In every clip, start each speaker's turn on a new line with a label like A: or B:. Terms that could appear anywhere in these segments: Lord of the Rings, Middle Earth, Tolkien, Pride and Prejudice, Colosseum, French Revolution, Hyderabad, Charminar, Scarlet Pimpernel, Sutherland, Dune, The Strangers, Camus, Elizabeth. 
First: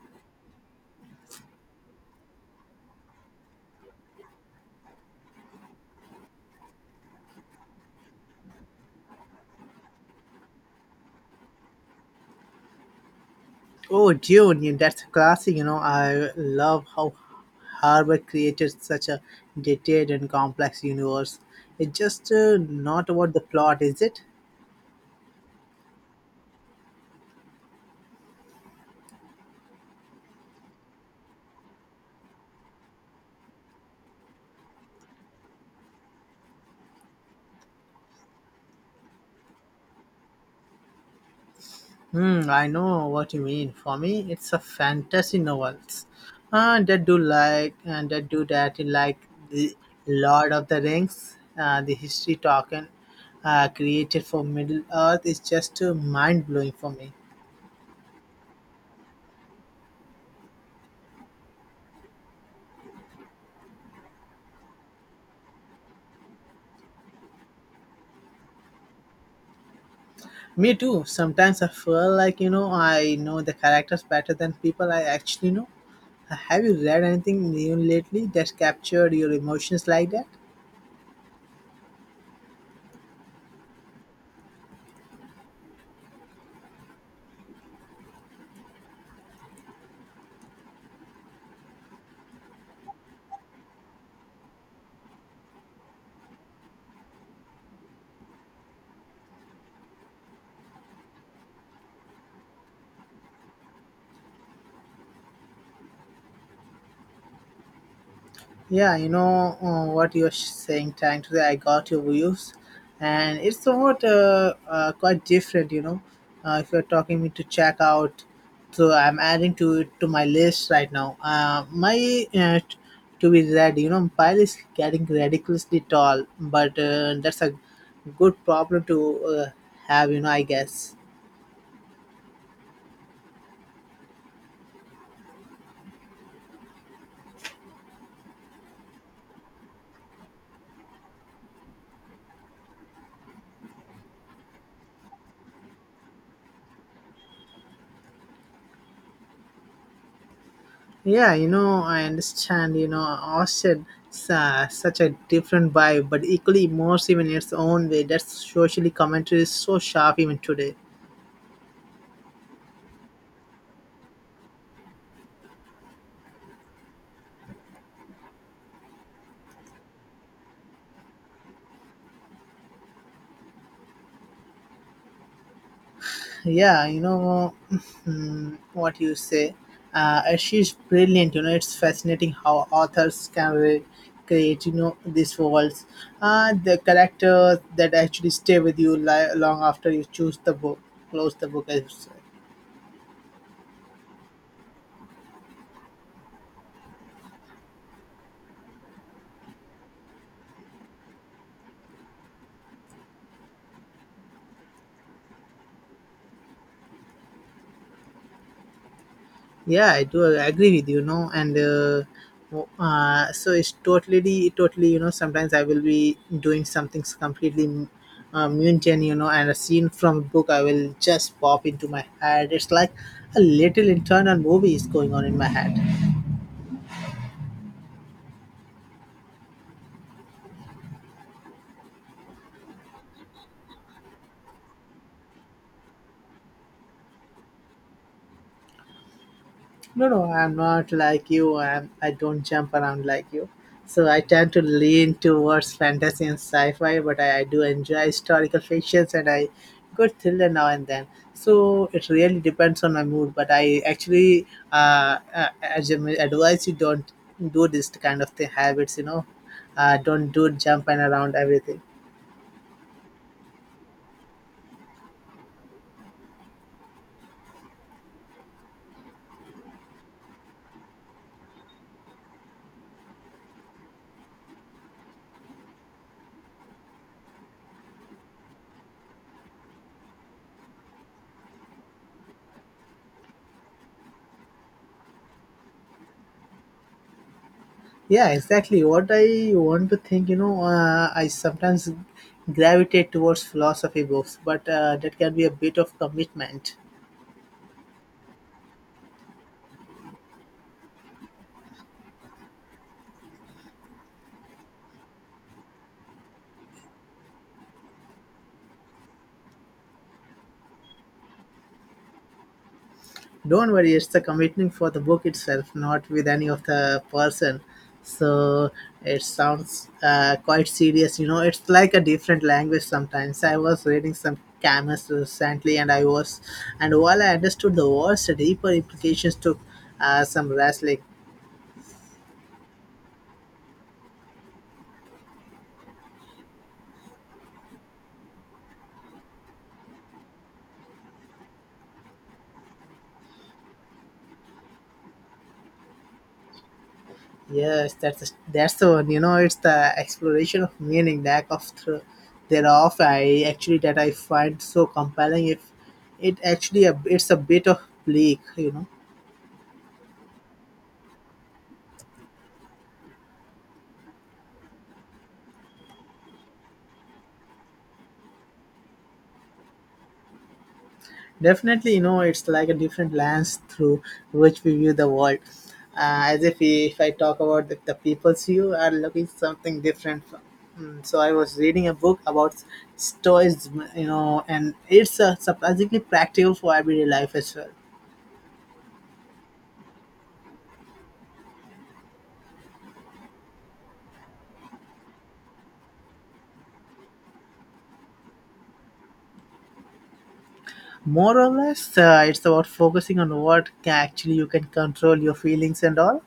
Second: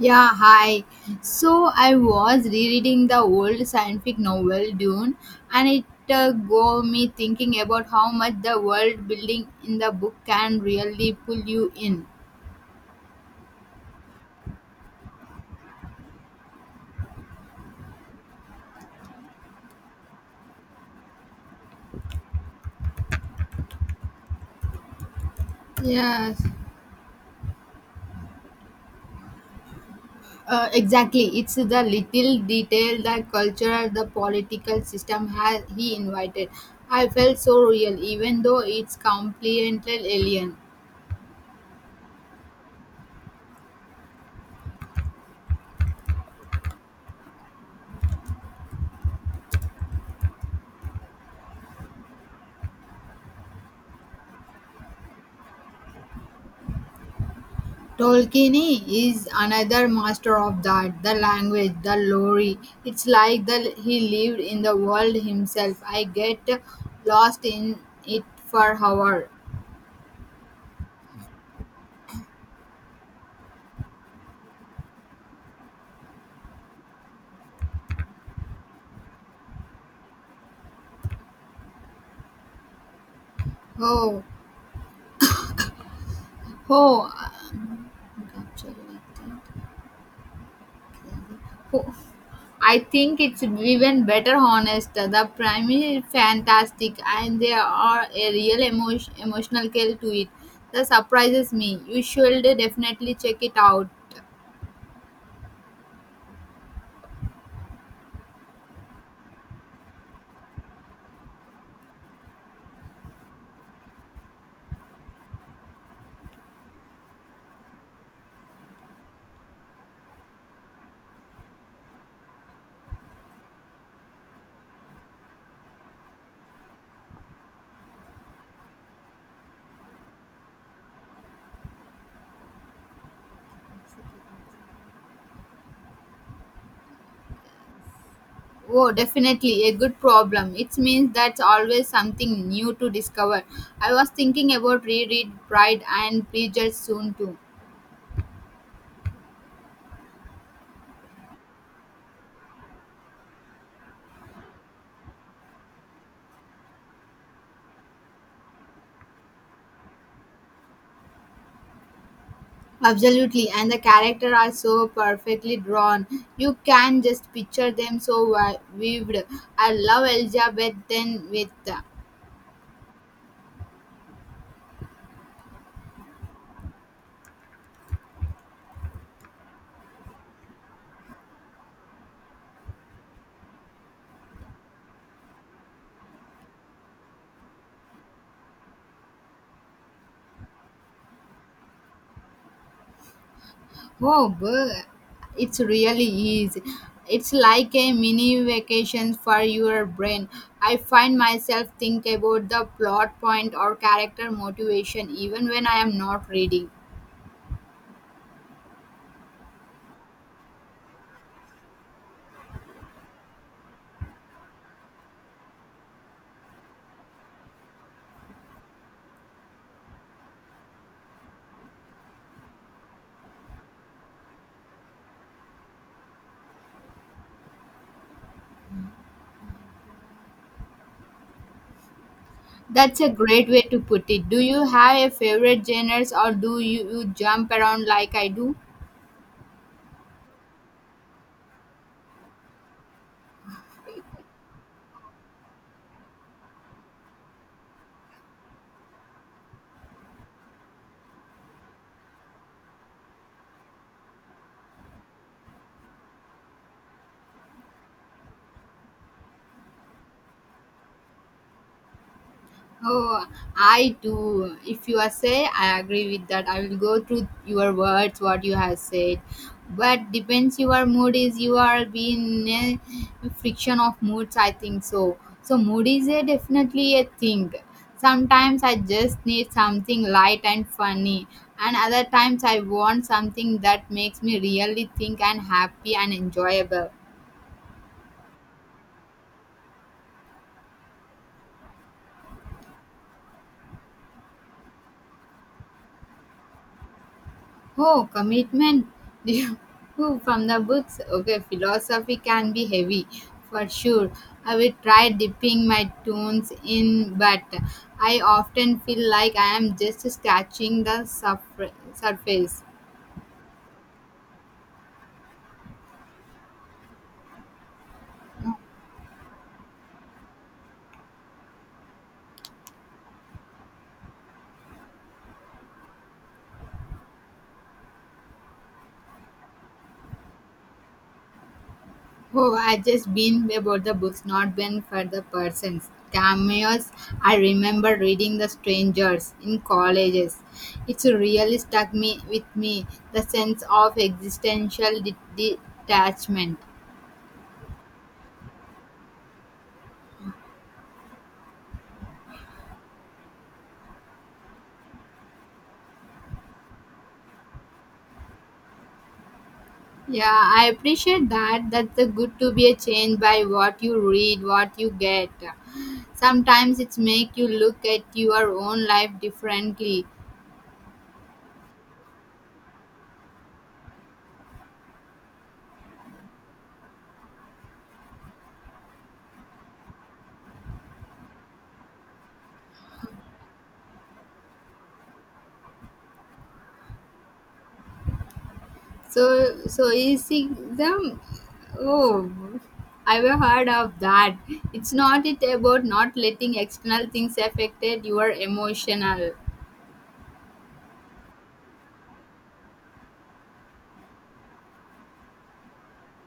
A: Yeah, hi. So I was rereading the old science fiction novel Dune, and it got me thinking about how much the world building in the book can really pull you in.
B: Oh, Dune, yeah, that's a classic. You know, I love how Harvard created such a detailed and complex universe. It's just not about the plot, is it?
A: Yes, exactly. It's the little detail, the culture, the political system has he invited. I felt so real, even though it's completely alien.
B: I know what you mean. For me, it's a fantasy novels. That do like and that do that in like the Lord of the Rings, the history token created for Middle Earth is just mind blowing for me.
A: Tolkien is another master of that, the language, the lore. It's like he lived in the world himself. I get lost in it for hours.
B: Me too. Sometimes I feel like, I know the characters better than people I actually know. Have you read anything new lately that's captured your emotions like that?
A: Oh, oh, actually, oh. I think it's even better honest. The prime is fantastic and there are a real emotional kill to it. That surprises me. You should definitely check it out.
B: Yeah, you know what you're saying. Trying to say, I got your views, and it's somewhat quite different. You know, if you're talking me to check out, so I'm adding to it to my list right now. My uh, t- to be ready. You know, pile is getting ridiculously tall, but that's a good problem to have. You know, I guess.
A: Oh, definitely a good problem. It means that's always something new to discover. I was thinking about reread Pride and Prejudice soon too.
B: Yeah, you know, I understand. You know, Ocean is such a different vibe, but equally immersive in its own way. That socially commentary is so sharp even today.
A: Absolutely, and the characters are so perfectly drawn. You can just picture them so vivid. I love Elizabeth then with
B: Yeah, mm, what you say. And she's brilliant. You know, it's fascinating how authors can create, these worlds. The characters that actually stay with you long after you choose the book, close the book, I should say.
A: oh, but it's really is. It's like a mini vacation for your brain. I find myself think about the plot point or character motivation even when I am not reading.
B: Yeah, I do agree with you, and so it's totally, sometimes I will be doing something completely mundane, and a scene from a book I will just pop into my head. It's like a little internal movie is going on in my head.
A: That's a great way to put it. Do you have a favorite genres or do you jump around like I do?
B: No, no, I'm not like you. I don't jump around like you. So I tend to lean towards fantasy and sci-fi, but I do enjoy historical fictions and I go thriller now and then. So it really depends on my mood. But I actually, as I advise you, don't do this kind of thing, habits. You know, don't do jump and around everything.
A: Oh, I do. If you are say, I agree with that. I will go through your words, what you have said. But depends your mood is you are being in a friction of moods. I think so. So mood is a definitely a thing. Sometimes I just need something light and funny, and other times I want something that makes me really think and happy and enjoyable.
B: Yeah, exactly. What I want to think, I sometimes gravitate towards philosophy books, but that can be a bit of commitment.
A: Oh, commitment. Oh, from the books. Okay, philosophy can be heavy for sure. I will try dipping my tones in, but I often feel like I am just scratching the surface.
B: Don't worry, it's the commitment for the book itself, not with any of the person. So it sounds quite serious, you know. It's like a different language sometimes. I was reading some Camus recently, and while I understood the words, the deeper implications took some wrestling.
A: Oh, I just been about the books, not been for the persons. Cameos, I remember reading The Strangers in colleges. It's really stuck me with me the sense of existential detachment.
B: Yes, that's the one. You know, it's the exploration of meaning, the act of thereof. I actually that I find so compelling. If it actually it's a bit of bleak, you know.
A: Yeah, I appreciate that. That's the good to be a change by what you read, what you get. Sometimes it's make you look at your own life differently.
B: Definitely, you know, it's like a different lens through which we view the world. As if we, if I talk about the people's view are looking something different. From. Mm, so I was reading a book about stoicism, you know, and it's surprisingly practical for everyday life as well.
A: So is it them oh I've heard of that. It's not it about not letting external things affected your emotional.
B: More or less, it's about focusing on what actually you can control your feelings and all,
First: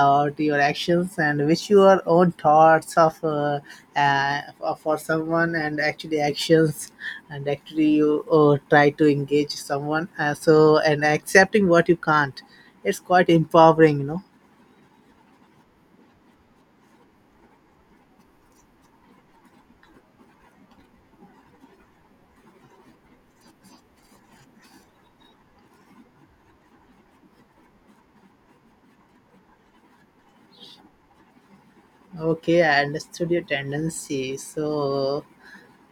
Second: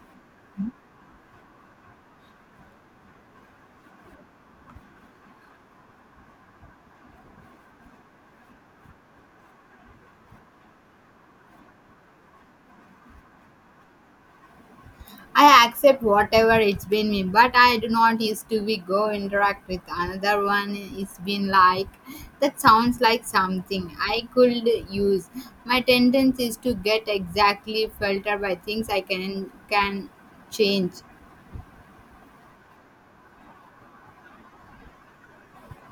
B: or your actions, and which your own thoughts of uh, for someone, and actually actions, and actually you try to engage someone. So and accepting what you can't, it's quite empowering, you know.
A: I accept whatever it's been me, but I do not used to be go interact with another one. It's been like that sounds like something I could use. My tendency is to get exactly filtered by things I can change.
B: Okay, I understood your tendency. So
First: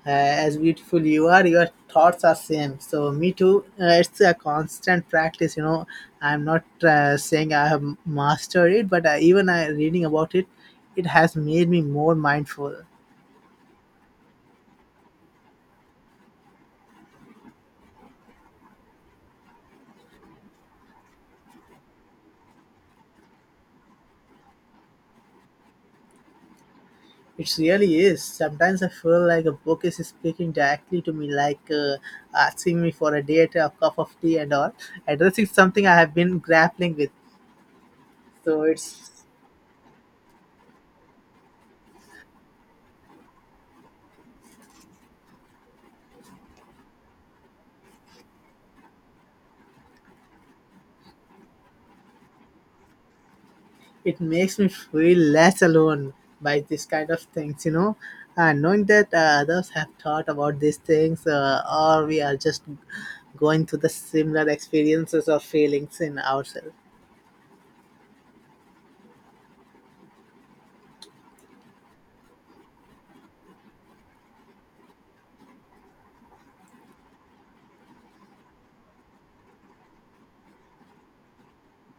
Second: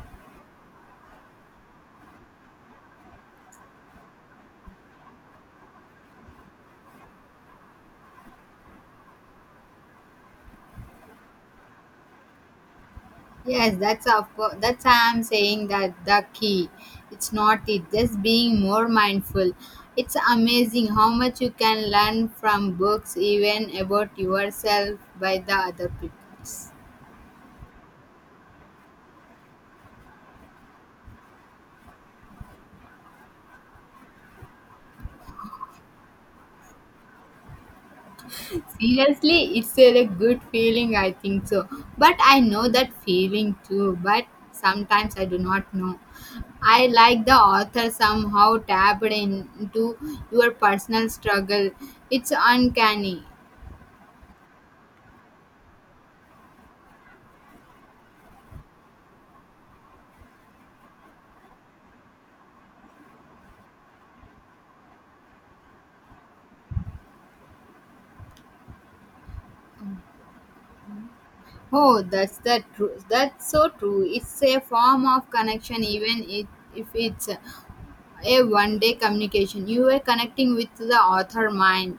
B: as beautiful you are your thoughts are same so me too it's a constant practice, you know. I'm not saying I have mastered it, but even I reading about it, it has made me more mindful.
A: Yes, that's of course. That's why I'm saying that the key. It's not it. Just being more mindful. It's amazing how much you can learn from books, even about yourself, by the other people.
B: It really is. Sometimes I feel like a book is speaking directly to me, like asking me for a date, a cup of tea and all, addressing something I have been grappling with, so it's
A: Seriously it's a like, good feeling I think so but I know that feeling too but sometimes I do not know I like the author somehow tapped into your personal struggle it's uncanny
B: It makes me feel less alone by this kind of things, you know. And knowing that others have thought about these things, or we are just going through the similar experiences or feelings in ourselves.
A: oh that's the truth that's so true it's a form of connection even it, if it's a one day communication you were connecting with the author mind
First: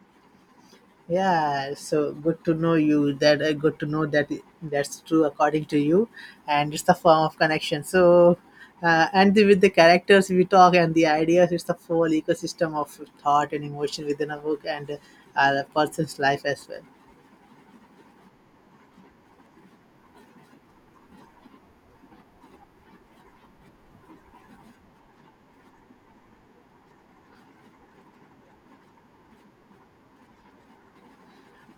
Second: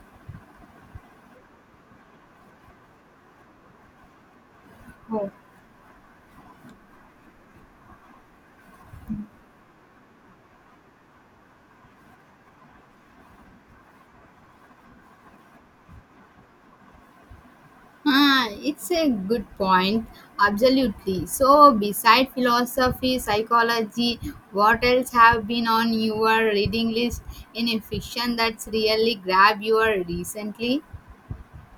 B: Yeah, so good to know you. That good to know that that's true
A: oh.
B: according to you, and it's the form of connection. So, and with the characters we talk and the ideas, it's the whole ecosystem of thought and emotion within a book and a person's life as well.
A: Ah, it's a good point. Absolutely. So, beside philosophy, psychology, what else have been on your reading list in a fiction that's really grabbed you recently?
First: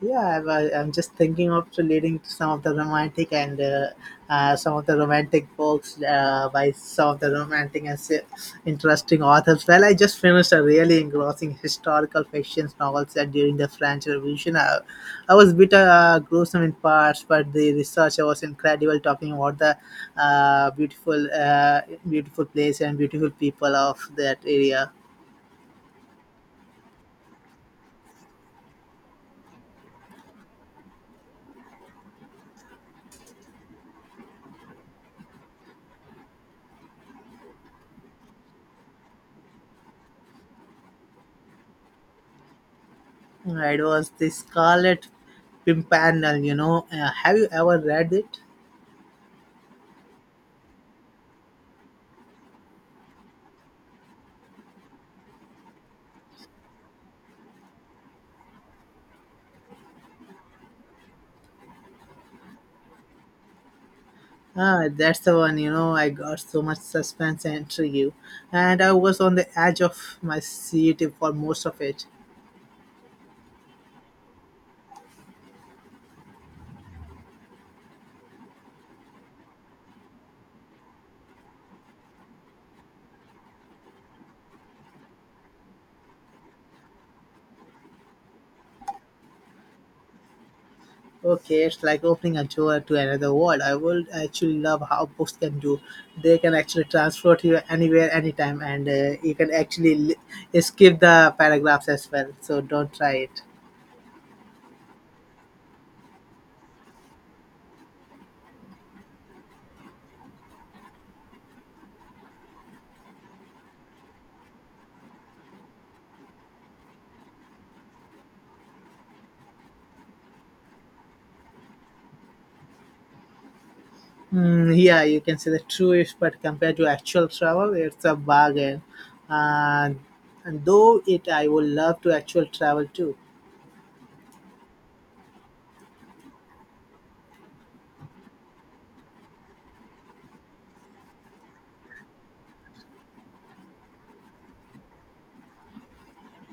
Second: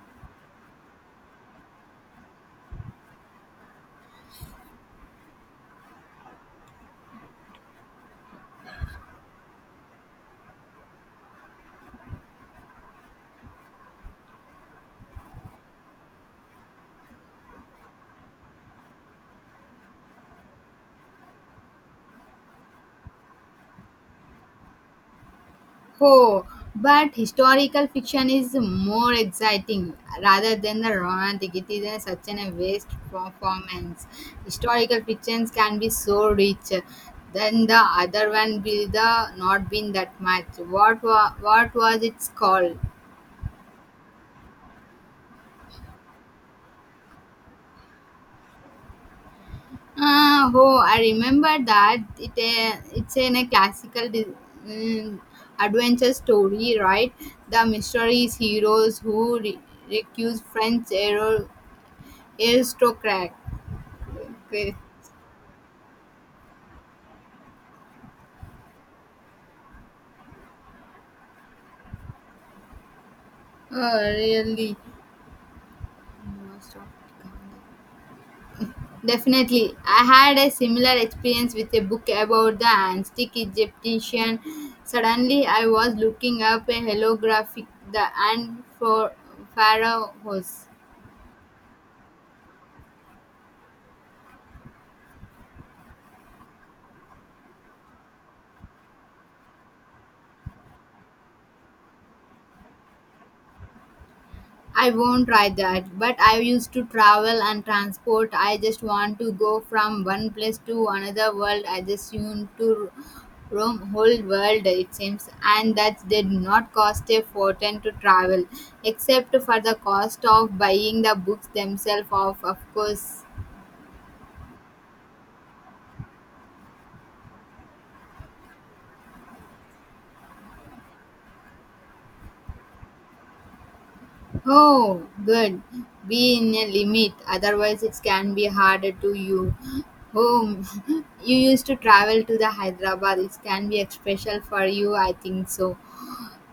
B: Yeah, I'm just thinking of leading to some of the romantic and some of the romantic books by some of the romantic and interesting authors. Well, I just finished a really engrossing historical fiction novel set during the French Revolution. I was a bit gruesome in parts, but the research was incredible talking about the beautiful, beautiful place and beautiful people of that area.
A: Oh, but historical fiction is more exciting rather than the romantic. It is such an waste performance. Historical fictions can be so rich. Then the other one will the not been that much. What was it called?
B: It was the Scarlet Pimpernel, you know. Have you ever read it?
A: Ah, oh, I remember that. It's in a classical mm, adventure story, right? The mysterious heroes who recuse French hero Aristocrat. Okay.
B: Ah, that's the one, you know. I got so much suspense and intrigue, and I was on the edge of my seat for most of it.
A: Oh, really? Definitely. I had a similar experience with a book about the antique Egyptian. Suddenly, I was looking up a holographic the and for pharaohs.
B: Okay, it's like opening a door to another world. I would actually love how books can do. They can actually transport you anywhere, anytime, and you can actually skip the paragraphs as well. So don't try it.
A: I won't try that, but I used to travel and transport. I just want to go from one place to another world. I just want to roam whole world it seems and that did not cost a fortune to travel except for the cost of buying the books themselves of course.
B: Mm, yeah, you can say the truest, but compared to actual travel, it's a bargain. And, and though it, I would love to actual travel too.
A: Oh, good. Be in a limit, otherwise it can be harder to you. Home. You used to travel to the Hyderabad. It can be special for you, I think so.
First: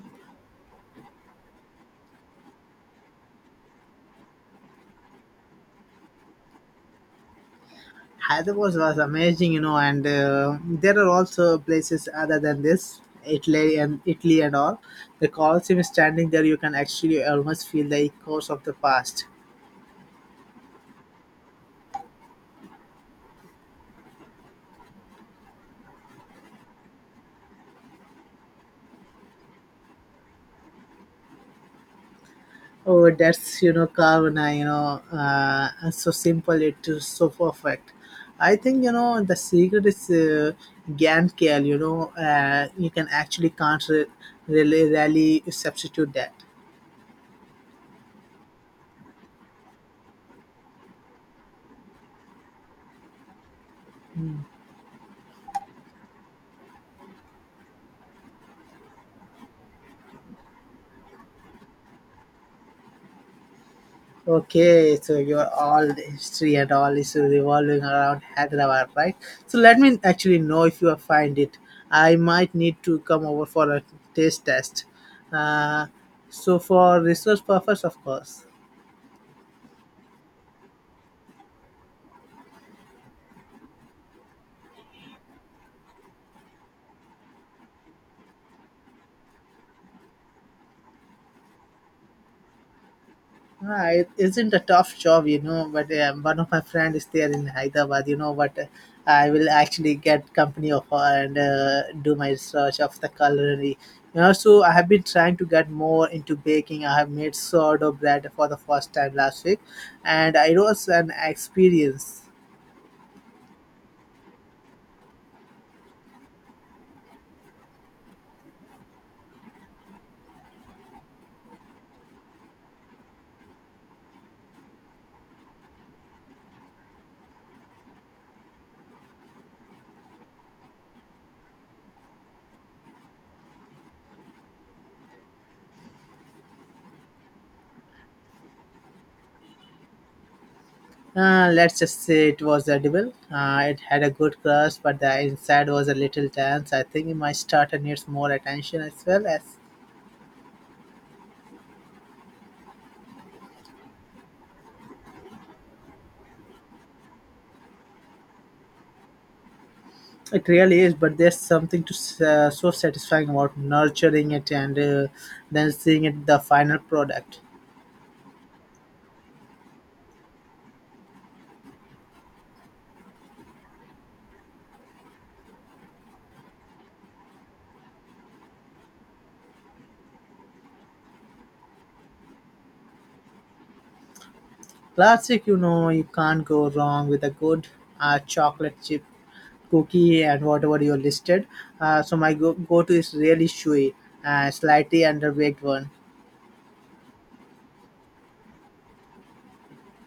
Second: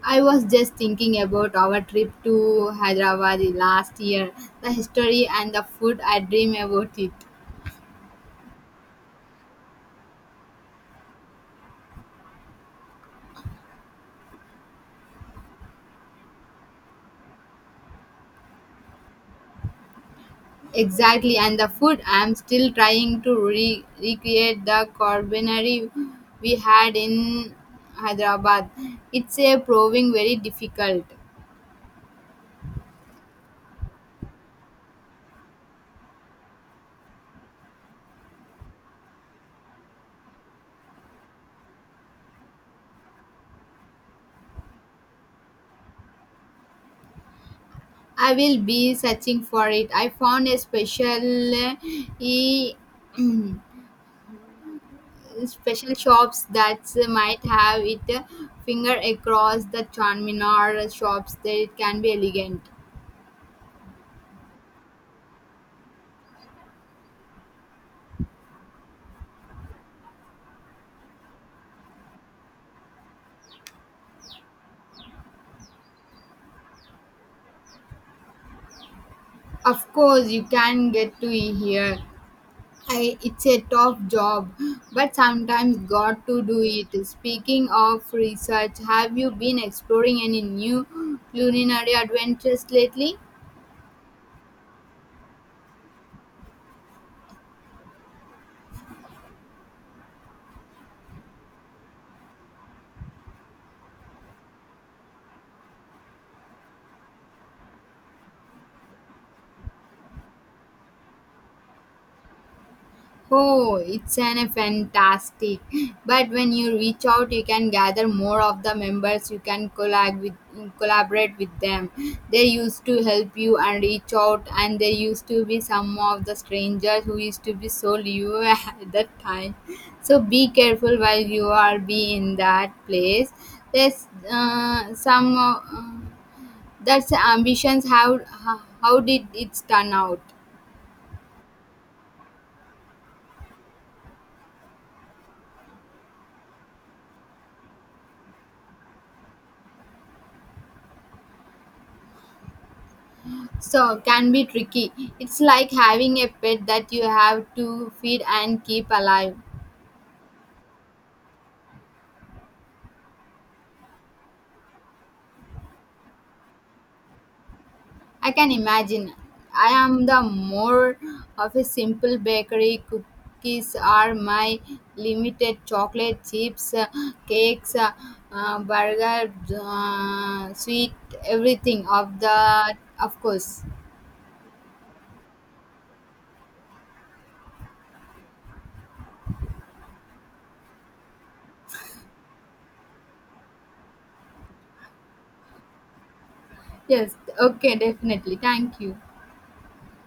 A: I was just thinking about our trip to Hyderabad last year. The history and the food, I dream about it.
B: Hyderabad was amazing, you know, and there are also places other than this, Italy and all. The Colosseum is standing there, you can actually almost feel the echoes of the past.
A: Exactly, and the food, I'm still trying to recreate the culinary we had in Hyderabad. It's a proving very difficult.
B: Oh, that's you know Kavana, so simple it is so perfect. I think you know the secret is Gantt kale. You know, you can actually can't really substitute that.
A: I will be searching for it. I found a special e special shops that might have it finger across the Charminar shops that it can be elegant.
B: Okay, so your all the history and all is revolving around Hyderabad, right? So let me actually know if you find it. I might need to come over for a taste test. Uh, so for research purpose, of course.
A: Of course, you can get to it here. I, it's a tough job, but sometimes got to do it. Speaking of research, have you been exploring any new culinary adventures lately?
B: Ah, it isn't a tough job, you know. But one of my friends is there in Hyderabad, you know. But I will actually get company of her and do my research of the culinary. You know, so I have been trying to get more into baking. I have made sourdough bread for the first time last week, and it was an experience.
A: Oh, it's an a fantastic. But when you reach out, you can gather more of the members. You can collaborate with them. They used to help you and reach out, and there used to be some of the strangers who used to be so new at that time. So be careful while you are be in that place. There's some. That's ambitions. How did it turn out?
B: Let's just say it was edible. It had a good crust, but the inside was a little dense. I think it might start and needs more attention as well as
A: So can be tricky. It's like having a pet that you have to feed and keep alive.
B: It really is, but there's something to so satisfying about nurturing it and then seeing it the final product.
A: I can imagine. I am the more of a simple bakery. Cookies are my limited. Chocolate chips, cakes, burger, sweet, everything of the of course.
B: Classic, you know, you can't go wrong with a good chocolate chip cookie and whatever you listed. So my go-to is really chewy, slightly underweight one.
A: Yes. Okay. Definitely. Thank you.